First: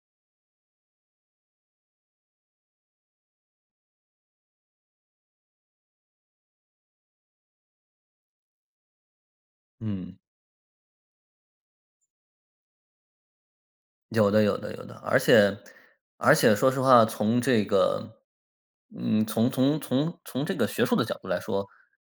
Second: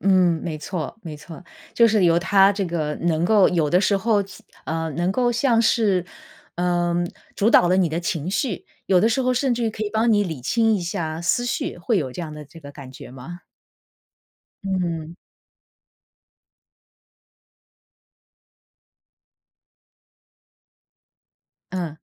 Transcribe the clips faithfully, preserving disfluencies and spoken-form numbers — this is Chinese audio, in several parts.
嗯，没错，没错。就是由他这个，能够有的时候，呃，能够像是，嗯，主导了你的情绪，有的时候甚至于可以帮嗯。你理清一下思绪，会有这样的这个感觉吗？有的有的有的。嗯。而且而且说实话，从这个，嗯，从从从从这个学术的角度来说，嗯。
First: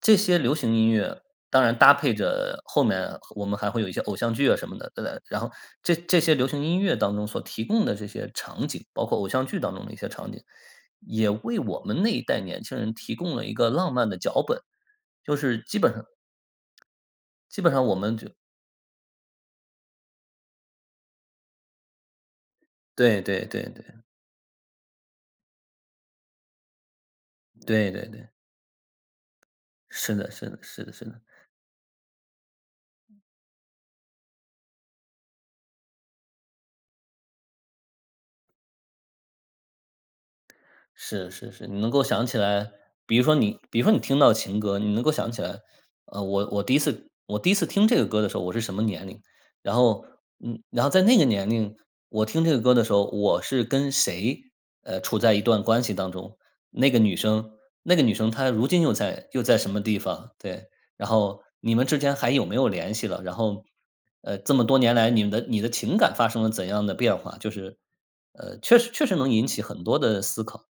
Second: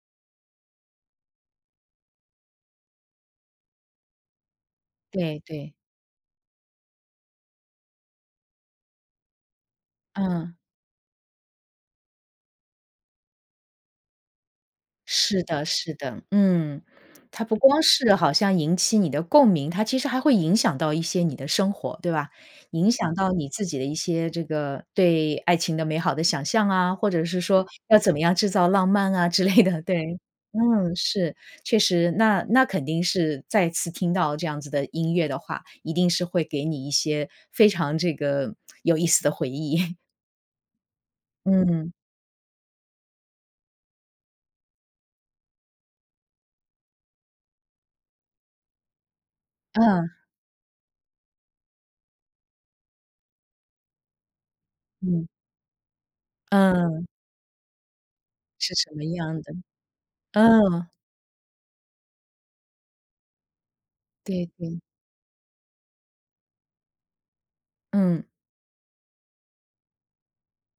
这些流行音乐，当然搭配着，后面我们还会有一些偶像剧啊什么的。然对然后，对。这这些流行音乐当中所提供的这些场景，包括偶像剧当中的一些场景，嗯。也为我们那一代年轻人提供了一个浪漫的脚本，就是是的基本是上的，嗯。它不基本光上我是们好就像引起你的共鸣，它其实还会影响到一些你的生活，对吧？影响对到对你对自己的一对。些这个，对爱情的美好的想象啊，或者是说，对要对怎么对。样制造浪漫啊之类的，是对。的是的是的嗯，是的。是，确实，那那肯定是再次听到这样子的音乐的话，一定是会给你一些非常这个，有意思的回忆。是是是。你能嗯。够想起来，比如说你比如说你听到情歌，你能够想起来，呃，我我第一次我第一次听这个歌的时候，我是什么年龄。然后，嗯。嗯，然后在那个年龄我听这个歌的时候，我是跟谁，呃，处嗯。在一段关系当中。那个嗯。女生那个女生她如是今什又么在样又的。在什么地方，对。嗯。然后你们之间还有没有联系了，然后，呃，对这么多对。年来你们的你的情感发生了怎样的变化。就是，嗯。呃，确实确实能引起很多的思考。